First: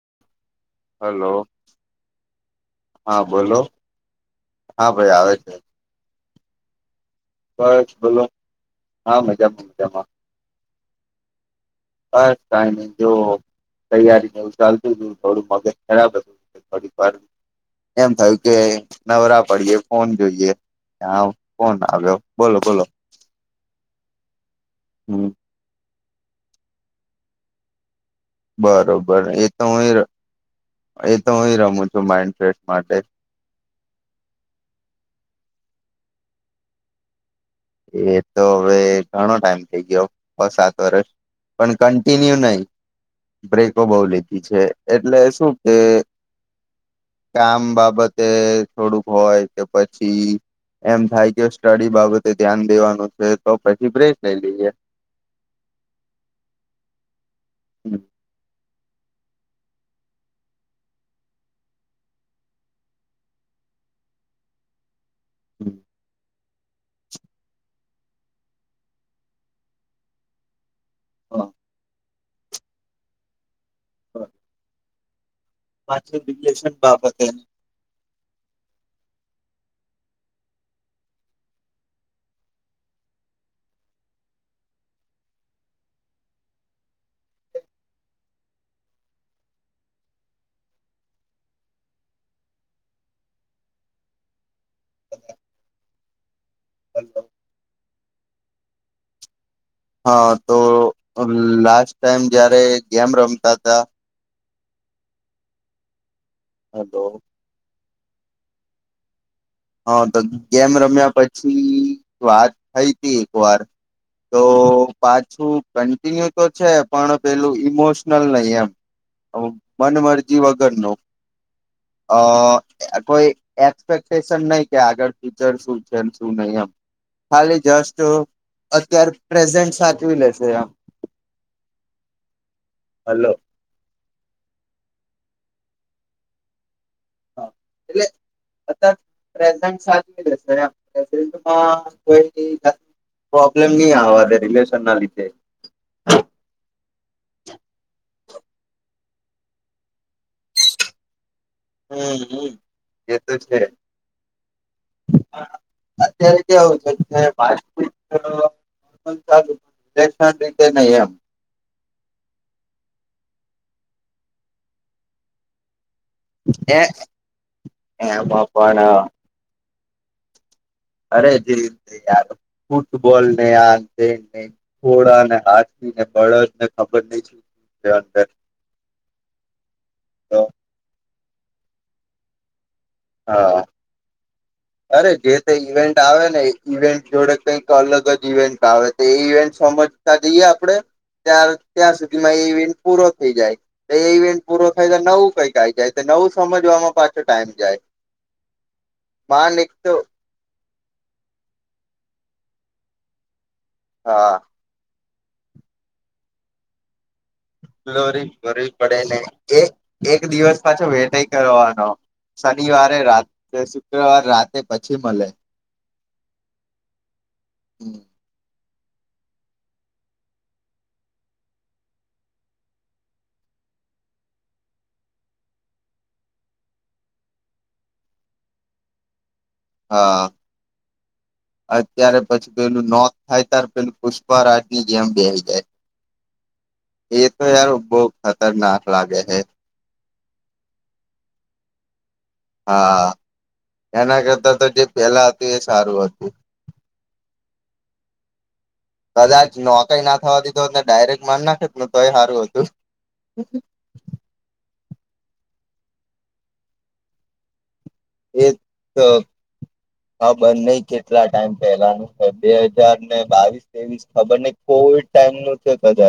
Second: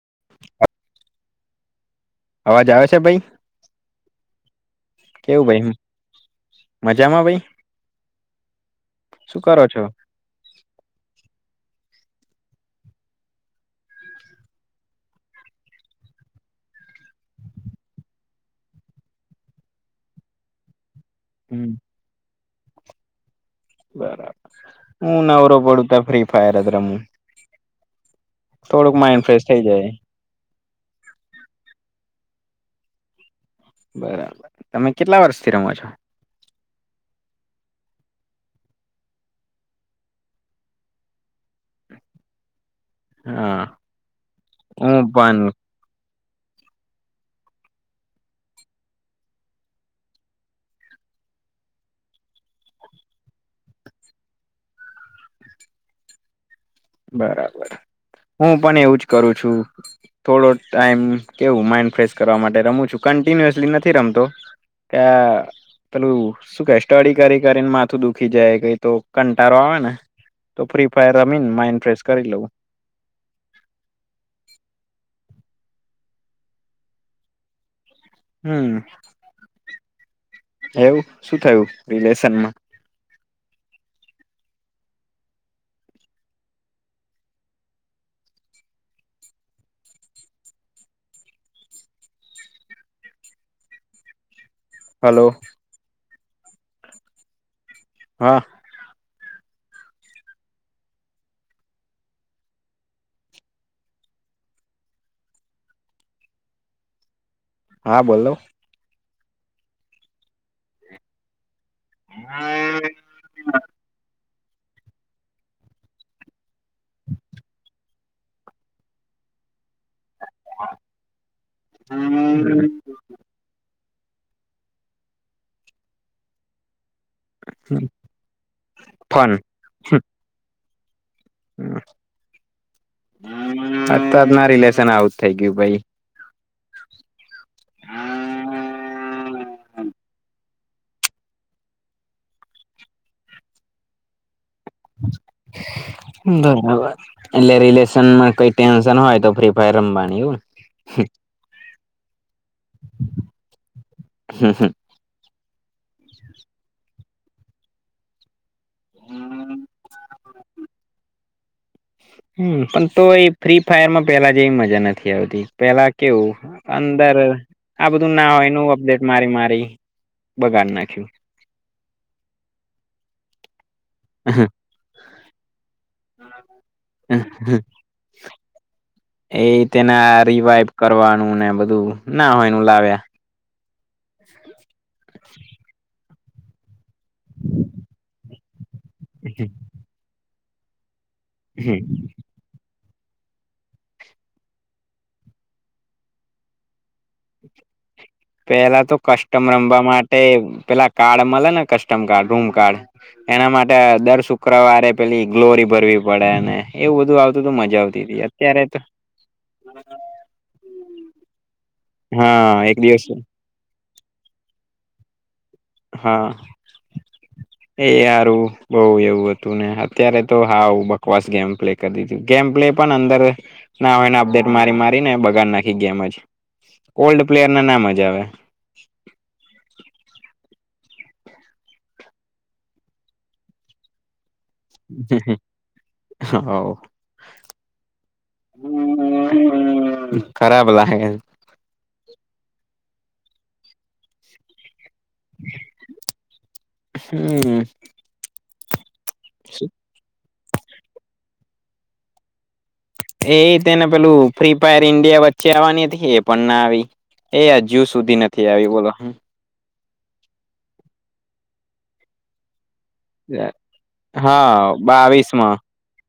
[inaudible] Hello અવાજ આવે છે હા ભાઈ બોલો હા ભાઈ આવે કેવું છે ભાઈ મજામાં ભાઈ બસ બોલો હા શું કરો મજામાં છો મજામાં બ ટાઈમ જો તૈયારીને એવું ચાલતું હતું થોડું મગજ ખરાબ હતું થોડીક વાર એમ થયું કે નવરા પડીએ ફોન જોઈએ ત્યા હમ કોણ આવ્યો બોલો બોલો બરાબર હમ નરો બડતા ફ્રી ફાયર અ રમ બરોબર એતો હુંય એ તો હુંય રમું છું માઈન્ડ ફેશ માટે બરાબર તમે કેટલા વર્ષથી રમો છો એ તો હવે ઘણો ટાઈમ થઇ ગયો બ સાત વરષ પણ કન્ટિન્યુ નહી હા બ્રેકો બઉ લીધી છે હું એટલે પણ શું કે કામ બાબતે થોડુંક હોય કે પછી એમ થાય કે સ્ટડી બાબતે ધ્યાન દેવાનું છે તો પછી બ્રેસ લઈ લઈએ બરાબર હું પણ એવું થોડો ટ કે માડ કરવા માટે રમ છું કિન્યુસલી નથી રમતો કે તલું શું કે સ્ટડી કરી કરીને માથું દુખી જાય કઈ તો કંટારો આવે ને તો ફ્રી પરામીન માઇન્ટ નમસ્કાર લવું માછ રગલેશન બાપતને હમ એવું શું થયું રિલેશનમાં હલો હા હા તો લાસ્ટ ટાઈમ જયારે ગેમ રમતા હતા હ તો હા બોલો હા તો ગેમ રમ્યા પછી વાત થઈ હતી એક વાર તો પાછું કન્ટિન્યુ તો છે પણ પેલું ઈમોશનલ નહી એમ મન મરજી વગર ન અ કોઈ પ નહી કે આગળ ફચર શું છે શું નહીિ એમ ખાલી જસ્ટ અત્યારે પ્રેઝન્ટ સાચવી લેશે આમ હલો અ જ ના રિલેશન આવુંજ થઈ ગય કેું ભાઈ હા એટલે અ પ્રેઝન્ટશે કો પ્રોબલેમ નહી આ ર બરાબર એટલે રિલેશનમાં કઈ ટેન્શન હોય તો ફ્રી ફાયર રમવાની એવુંને [inaudible] હમ એ તો છે અત્યારે કેવું છે હમ વિલેક્ષણ રીતે નહી એમ પણ તો એ ફ્રી ફાયરમાં પેલા જેવી મજા નથી આવતી પેલા કેવું એ અંદર આ બધું ના એમાં હોય ન પણ અપડેટ મારી મારી બગાડ નાખ્યું અરે જે રીતે યાર ફૂટબોલ [inaudible] તેને ખોળાને હાથવીને બળદ ને ખબર નહી અંદર એ તેના તો રિવાઈવ કરવાનું ને બધું ના હોયનું લાવે હા અરે જે તે ઇવેન્ટ આવે ને ઇવેન્ટ જોડે કંઈક અલગ જ ઇવેન્ટ તવે તો એ ઇવેન્ટ સમય ત આપડે તાર હમ ત્યાં સુધીમાં ઇ પૂરો થઈ જાય તો એ ઇવેન્ટ પૂરો થાય તો નવું કઈક આ જાય તો નવું સમજવામાં પાછો ટાઈમ જાય પેલા તો કસ્ટમ માંડ એક રમવા તો માટે પેલા કાર્ડ મળે ને કસ્ટમ કાર્ડ રૂમ કાર્ડ એના માટે દર હા શુક્રવારે પેલી ગ્લોરી ભરવી પડે ને એવું બધું આવ રી કરરવી પડે ને એ એક દિવસ પાછો વેટઈ કરવાનો હા એક શનિવારે દિવસ રાતે શુક્રવારે રાતે પછી મળે હા એયારું બઉ એવું હતું ને અત્યારે તો હા બકવાસ ગેમ પ્લે કરી દીધ ગેમ પ્લે પણ અંદર ના હોયને અપડેટ મારી મારીને બગાડ નાખી ગેમ જ ઓલ્ડ પ્લેયર ના નામ જ આવે હા અત્યારે પછી પેલું નોક થાય ત્યારે પેલું પુ વાર આદમી જેમ બેઈ જાય [inaudible] એ તો યાર બહુ ખતરનાક લાગે છે ખરાબ લાગ હા એના કરતા તો પેલા હતું એ સારું હતું હમ કદાચ નોકઈ ના થવા દીધોને ડાયરેક્ટ મનને ું તો સારું હતું એ તેને પેલું ફ્રી ફાયર ઇન્ડિયા વચ્ચે આવવાની હતી એ પણ ના આવી એ જ્યુ સુધી નથી આવી બોલો હ હા બં નઈ કેટલા ટાઈમ પેલાનું બે હજાર ને બાવીસ ત્રેવીસ ખબર ને હા કોવિડ બાવીસ ટાઈમ માં ન છે કજ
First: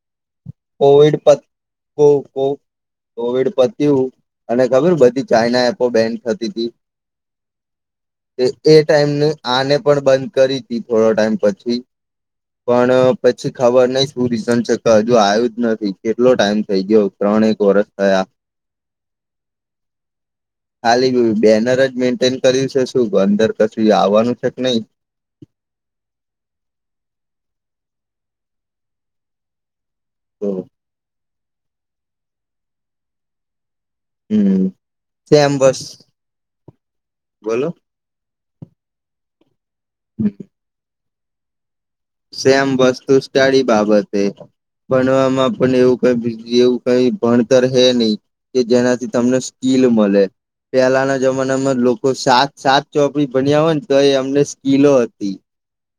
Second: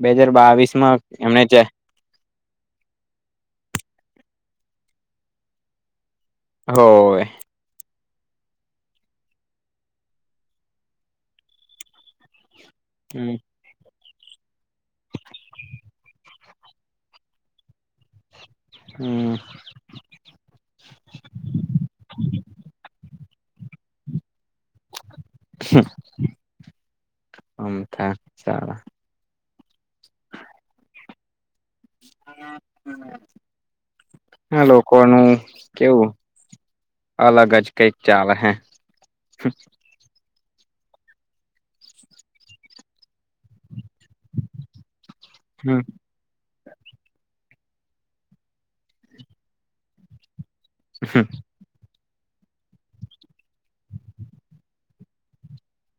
બે હાજર બાવીસ માં કોવિડ પ એમને ચ કો કોવિડ પતું અને ખબર બધી ચાાઈના એપો બેન થતી હતી હો તે એ ટાઈમને આને પણ બંધ કરી હતીી થોડો ટાઈમ પછી પણ પછી ખબર નહ શું રીઝન છે કે હજુ આવ્યું જ નથી કેટલો ટાઈમ થઈ ગયો ત્રણ એક વરષ થયા હમ ખાલી બેનર જ મેન્ટેન શું અંદર તોછી આવવાનું છે કે નહી [inaudible] હમ [inaudible] હા હમ લોકો નું સેમ બસ કેવું અલગ જ બોલો કઈક ચાલે હે [inaudible] [inaudible] સેમ વસ્તુ સ્ટડી બાબત બનવામાં પણ હમ એવું કઈ એવું કઈ ભણ ર હે નહી કે જેનાથી તમને સ્કીલ મળે પહેલાના જમાનામાં કો સાત સાત ચોપડી બન્યા હોય ને તો એ અમને સ્કીલો હતી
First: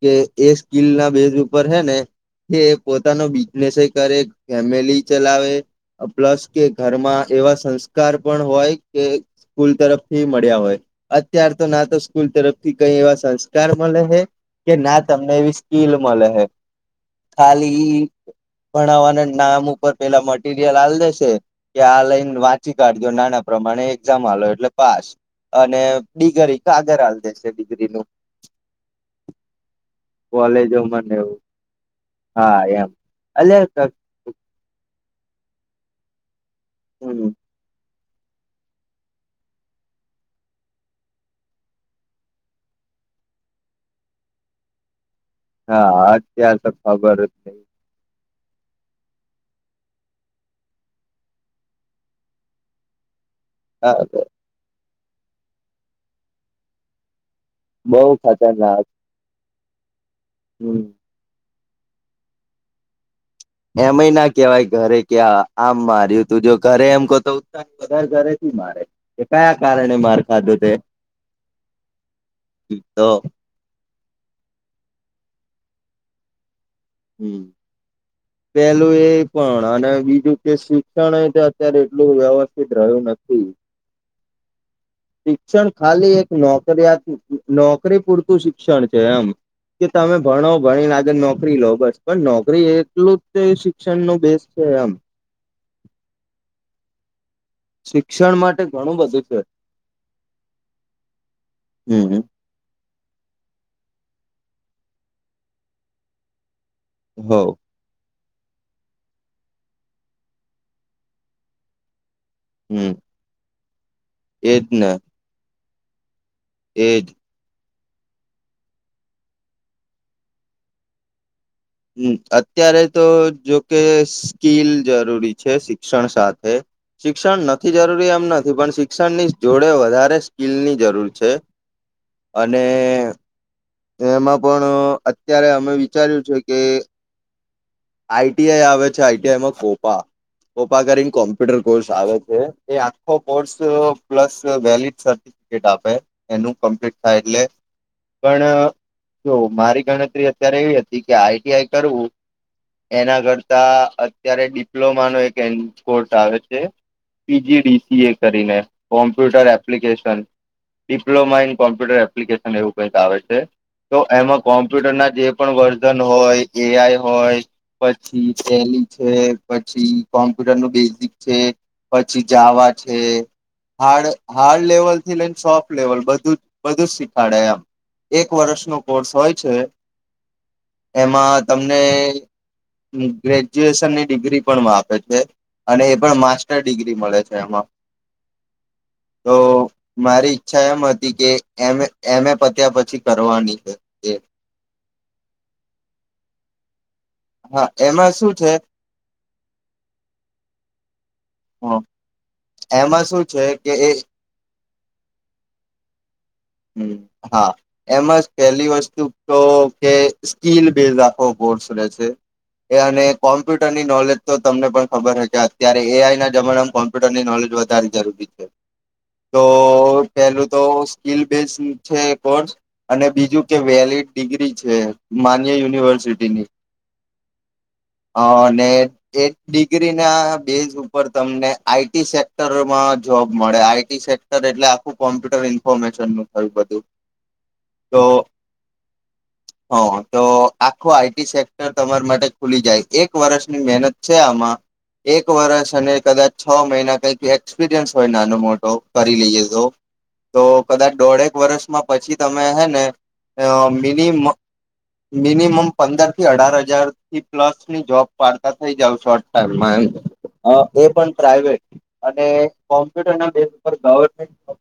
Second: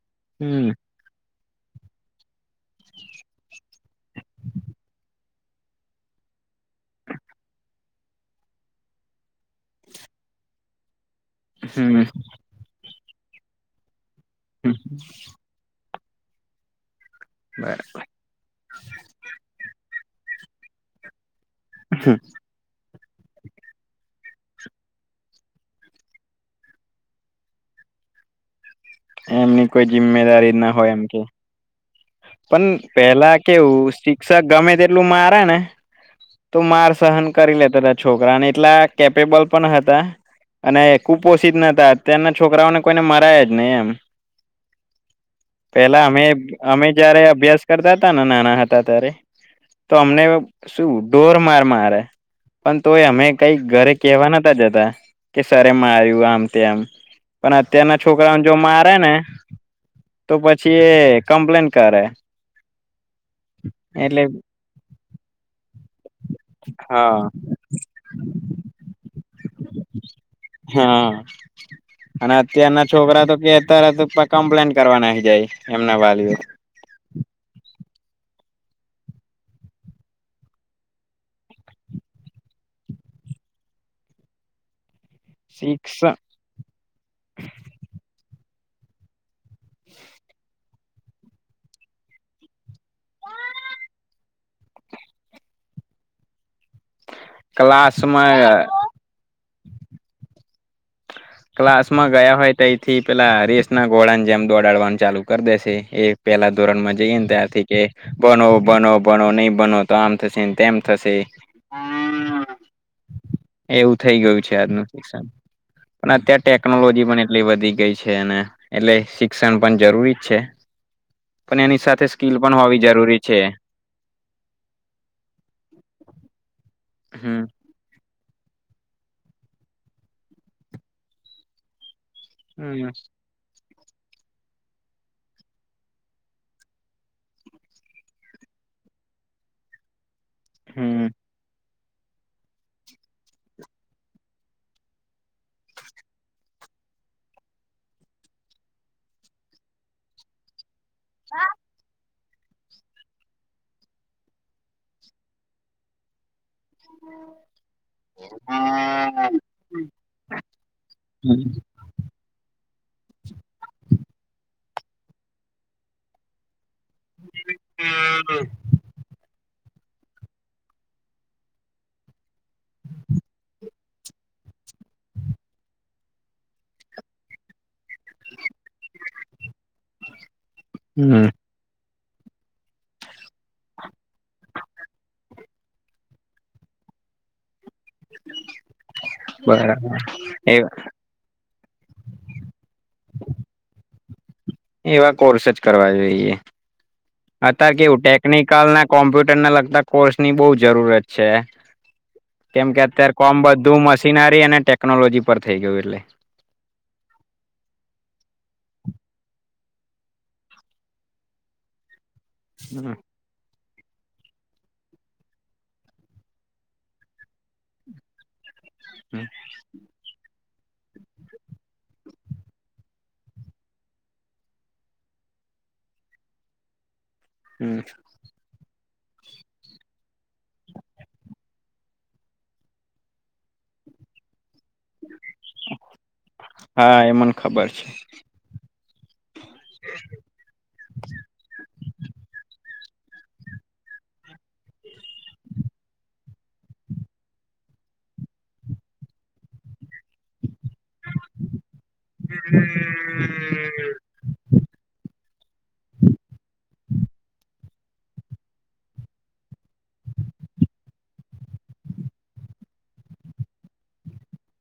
કે એ હમ બેઝ ઉપર હે ને કે પોતાનો બિઝનેસ કરે ફેમલી ચલાવે પ્લસ કે ઘરમાં એવા સંસ્કાર પણ હોય કે સ્કૂલ તરફથી મળ્યા હોય અત્યાર તો ના તો હમ સ્કૂલ તરફથી કઈ એવા સંસ્કાર મળ હ કે ના તમને એવી શલ માલા હૈ ખાલી ભણાવવાના નામ ઉપર પેલા મળ ીડિયા લાલ દશે કે આ લઈને વાંચી કાઢજો નાના પ્રમાણે એક્ઝામ એટલે પાસ અને ડિગરી કાગર હાલ દેશે ડિગ્રીનું એમની કોઈ જિમ્મેદારી ના હોય એમ કોલેજોમાં ને કે એવું હા પણ એમ પેલા અલ્યા કેવું શિક્ષક ગમે તેટલું મારે ને [inaudible] તું માર સહન હમ કરી લે ત છોકરાને એટલા કેપેબલ પણ હતા અને કુપોષિત નતા અત્યારના છોકરાઓને કોઈને મરાયા જ નહી એમ હાાત્યાાર મે જયારે અભ્યાસ કરતા હતા નાના હતા ત્યારે તો અમને શું ઢોર માર મારે પણ તોય અમે કઈક ઘરે નહી કેવા નતા જતા કે સર માર્યું આમ તે આમ પણ બઉ અત્યારના છોકરાઓને જો ખતરનાક મારે ને તો હમ પછી કમપ્લે કરે એમય એટલે ના કેવાય ઘરે કે આમમાં તું જો ઘરે એમ કોહ હા તો ઉત્સાહ વધારે ઘરે થી મારે એ કયા કારણે માર્ હા અને અત્યારના છોકરા તો કેતા કમ્પ્લેન કરવા ના જાય એમના વાલીઓ હમ પેલું એ પણ અને બીજું કે શિક્ષણ એ અત્યારે એટલું વ્યવસ્થિત રહ્યું નથી શિક્ષણ ખાલી એક નોકરીિયાત નોકરી પૂરતું શષણ છે એમ કે તમે ભણો ભણી નાખે નોકરી લો બસ પણ નોકરી એટલું જ શિક્ષણ ન બેસ છે એમ શિક્ષણ ક્લાસમાં માટે ઘણું બધું છે ક્લાસ માં હમ ગયા હોય તો થી પેલા રેસ ના ઘોળ જેમ દોડાડવાનું ચાલુ કરી દેશે એ પેલા ધોરણ માં જઈ ને હોવ ત્યારથી કે ભનો બનો ભણ નહી બનો તો આમ થશે તેમ થશે હમ એવું થઇ ગયું છે એજ આજનું ને શિક્ષણ પણ અત્યારે એજ ટેકનોલોજી પણ એટલી વધી ગઈ છે છે અને એટલે શિક્ષણ પણ જરૂરી જ છે પણ એની સાથે હમ સ્કીલ પણ અત્યારે હોવી તો જરૂરી છે જોકે સ્કીલ જરૂરી છે શિક્ષણ સાથે શિક્ષણ હમ નથી જરૂરી એમ નથી પણ શિક્ષણની જોડે વધારે સ્કીિલની જરૂર છે અને હમ એમાં પણ અત્યારે અમે વિચાર્યું છે કે આઈટીઆઈ આવે છે આઈટીઆઈમાં કોોપા ઓ પાા કરીન હમ કોમ્પ્યુટર કોર્સ આવે છે એ આખો કોર્સ પ્લસ વેલીડ સર્ટફિકેટ આપે એનું કમ્પ્લીટ થાય એટલે પણ જો મારી ગણતરી અત્યારે એવી હતી કે આઈટીઆઈ કરવું એના કરતા અત્યારે ડિપ્લોમા નો એક કોર્સ આવે છે પીજીડી કરીને computer application diploma in computer application એવું કઈક આવે છે તો એમાં કો કોમ્પ્યુટરના જે પણ વર્ઝન હોય એ આઈ હોય પછી સેલી છે પછી કોમ્પ્યુટર ન બેઝિક છે પછી જાવા છે હાર્ડ હાર્ડ લેવલ થી લઈને સોફ્ટ લેવલ બું બધું જ શીખાડે એમ એક એક વર્ષનો કોર્સ હોય છે હમ એમાં ત ગ્રેજ્યુએશનની ડિગ્રી પણે છે અને એ પણ માસ્ટર ડિગ્રી મળે છે એમાં તો બરાબર મારી ઈચ્છા એમ હતી કે એ એમ પત્યા પછી પછી કરવાની છે જી એવા કોર્સ જ કરવા જોઈએ હા અત્યારે કેવું એમાં શું છે ટેકનિકલ ના કોમ્પ્યુટર ને લગતા કોર્સની બહુ જરૂરત છે છે કેમ કે એમાં અત્યારે શું કોમ છે કે બધું એ મશીનરી ને ટેકનોલોજી પર થઈ ગયું એટલે હ હા એમાંજ પેલી વસ્તુ તો કે સ્કીલ બેઝ આખો કોર્સ ર છે એ અને કોમ કોમ્પ્યુટરની નોલેજ તો તમને પણ ખબર હોય કે અત્યારે એ આઈ ના જમાનામાં કોમ્પ્યુટરની નોલેજ વધારે જરૂરી છે. [inaudible] તોસ સ્કીલ બેઝ છે એ કોર્સ, અને બીજું કે વેલિડ ડિગ્રી છે માન્ય યુનિવર્સિટીની. હમ હા અને એ ડિગ્રી ના બેઝ ઉપર તમને આઈ ટી સેક્ટરમાં જોબ મળે. આઈ ટી સેક્ટર એટલે આખું કોમ્પ્યુટર ઇન્ફોર્મેશન નું થયું બધું. હા એ મને ખબર છે તો હહ તો આખું આઈ ટી સેક્ટર તમાર માટે ખુલી જાય. એક વર્ષની મહેનત છે આમાં, એક વર્ષ અને કદાચ છ મહિના કંઈક એક્સપિરિયન્સ હોય નાનો મોટો કરી લઈએ તો તો કદાચ દોઢેક વર્ષમાં પછી તમે હે ને અહ મિનિમમ-મિનિમમ પંદર થી અઢાર હજારથી પ્લસ ની જોબ પાળતા થઈ જાવ છો [unintelligible] એમ. અહ એ પણ પ્રાઈવેટ, અને કોમ્પ્યુટર ના બેઝ ઉપ ગવર્મેન્ટ [unintelligible]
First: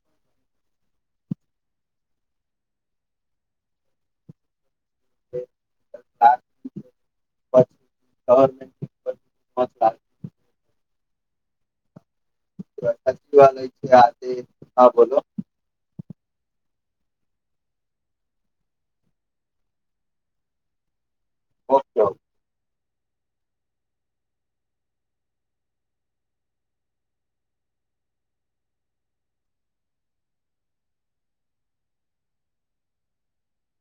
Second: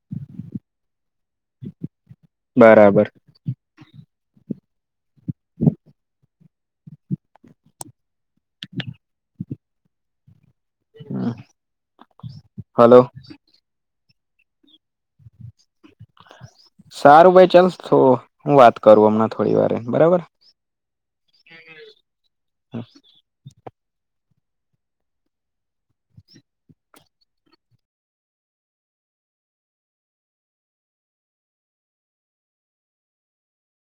બરાબર. આ [inaudible] હમ્મ. [inaudible] હા બોલો. સારું ભાઈ ચાલ તો હું વાત કરું હમણાં થોડી વારે બરાબર. ઓકે-ઓકે. [inaudible]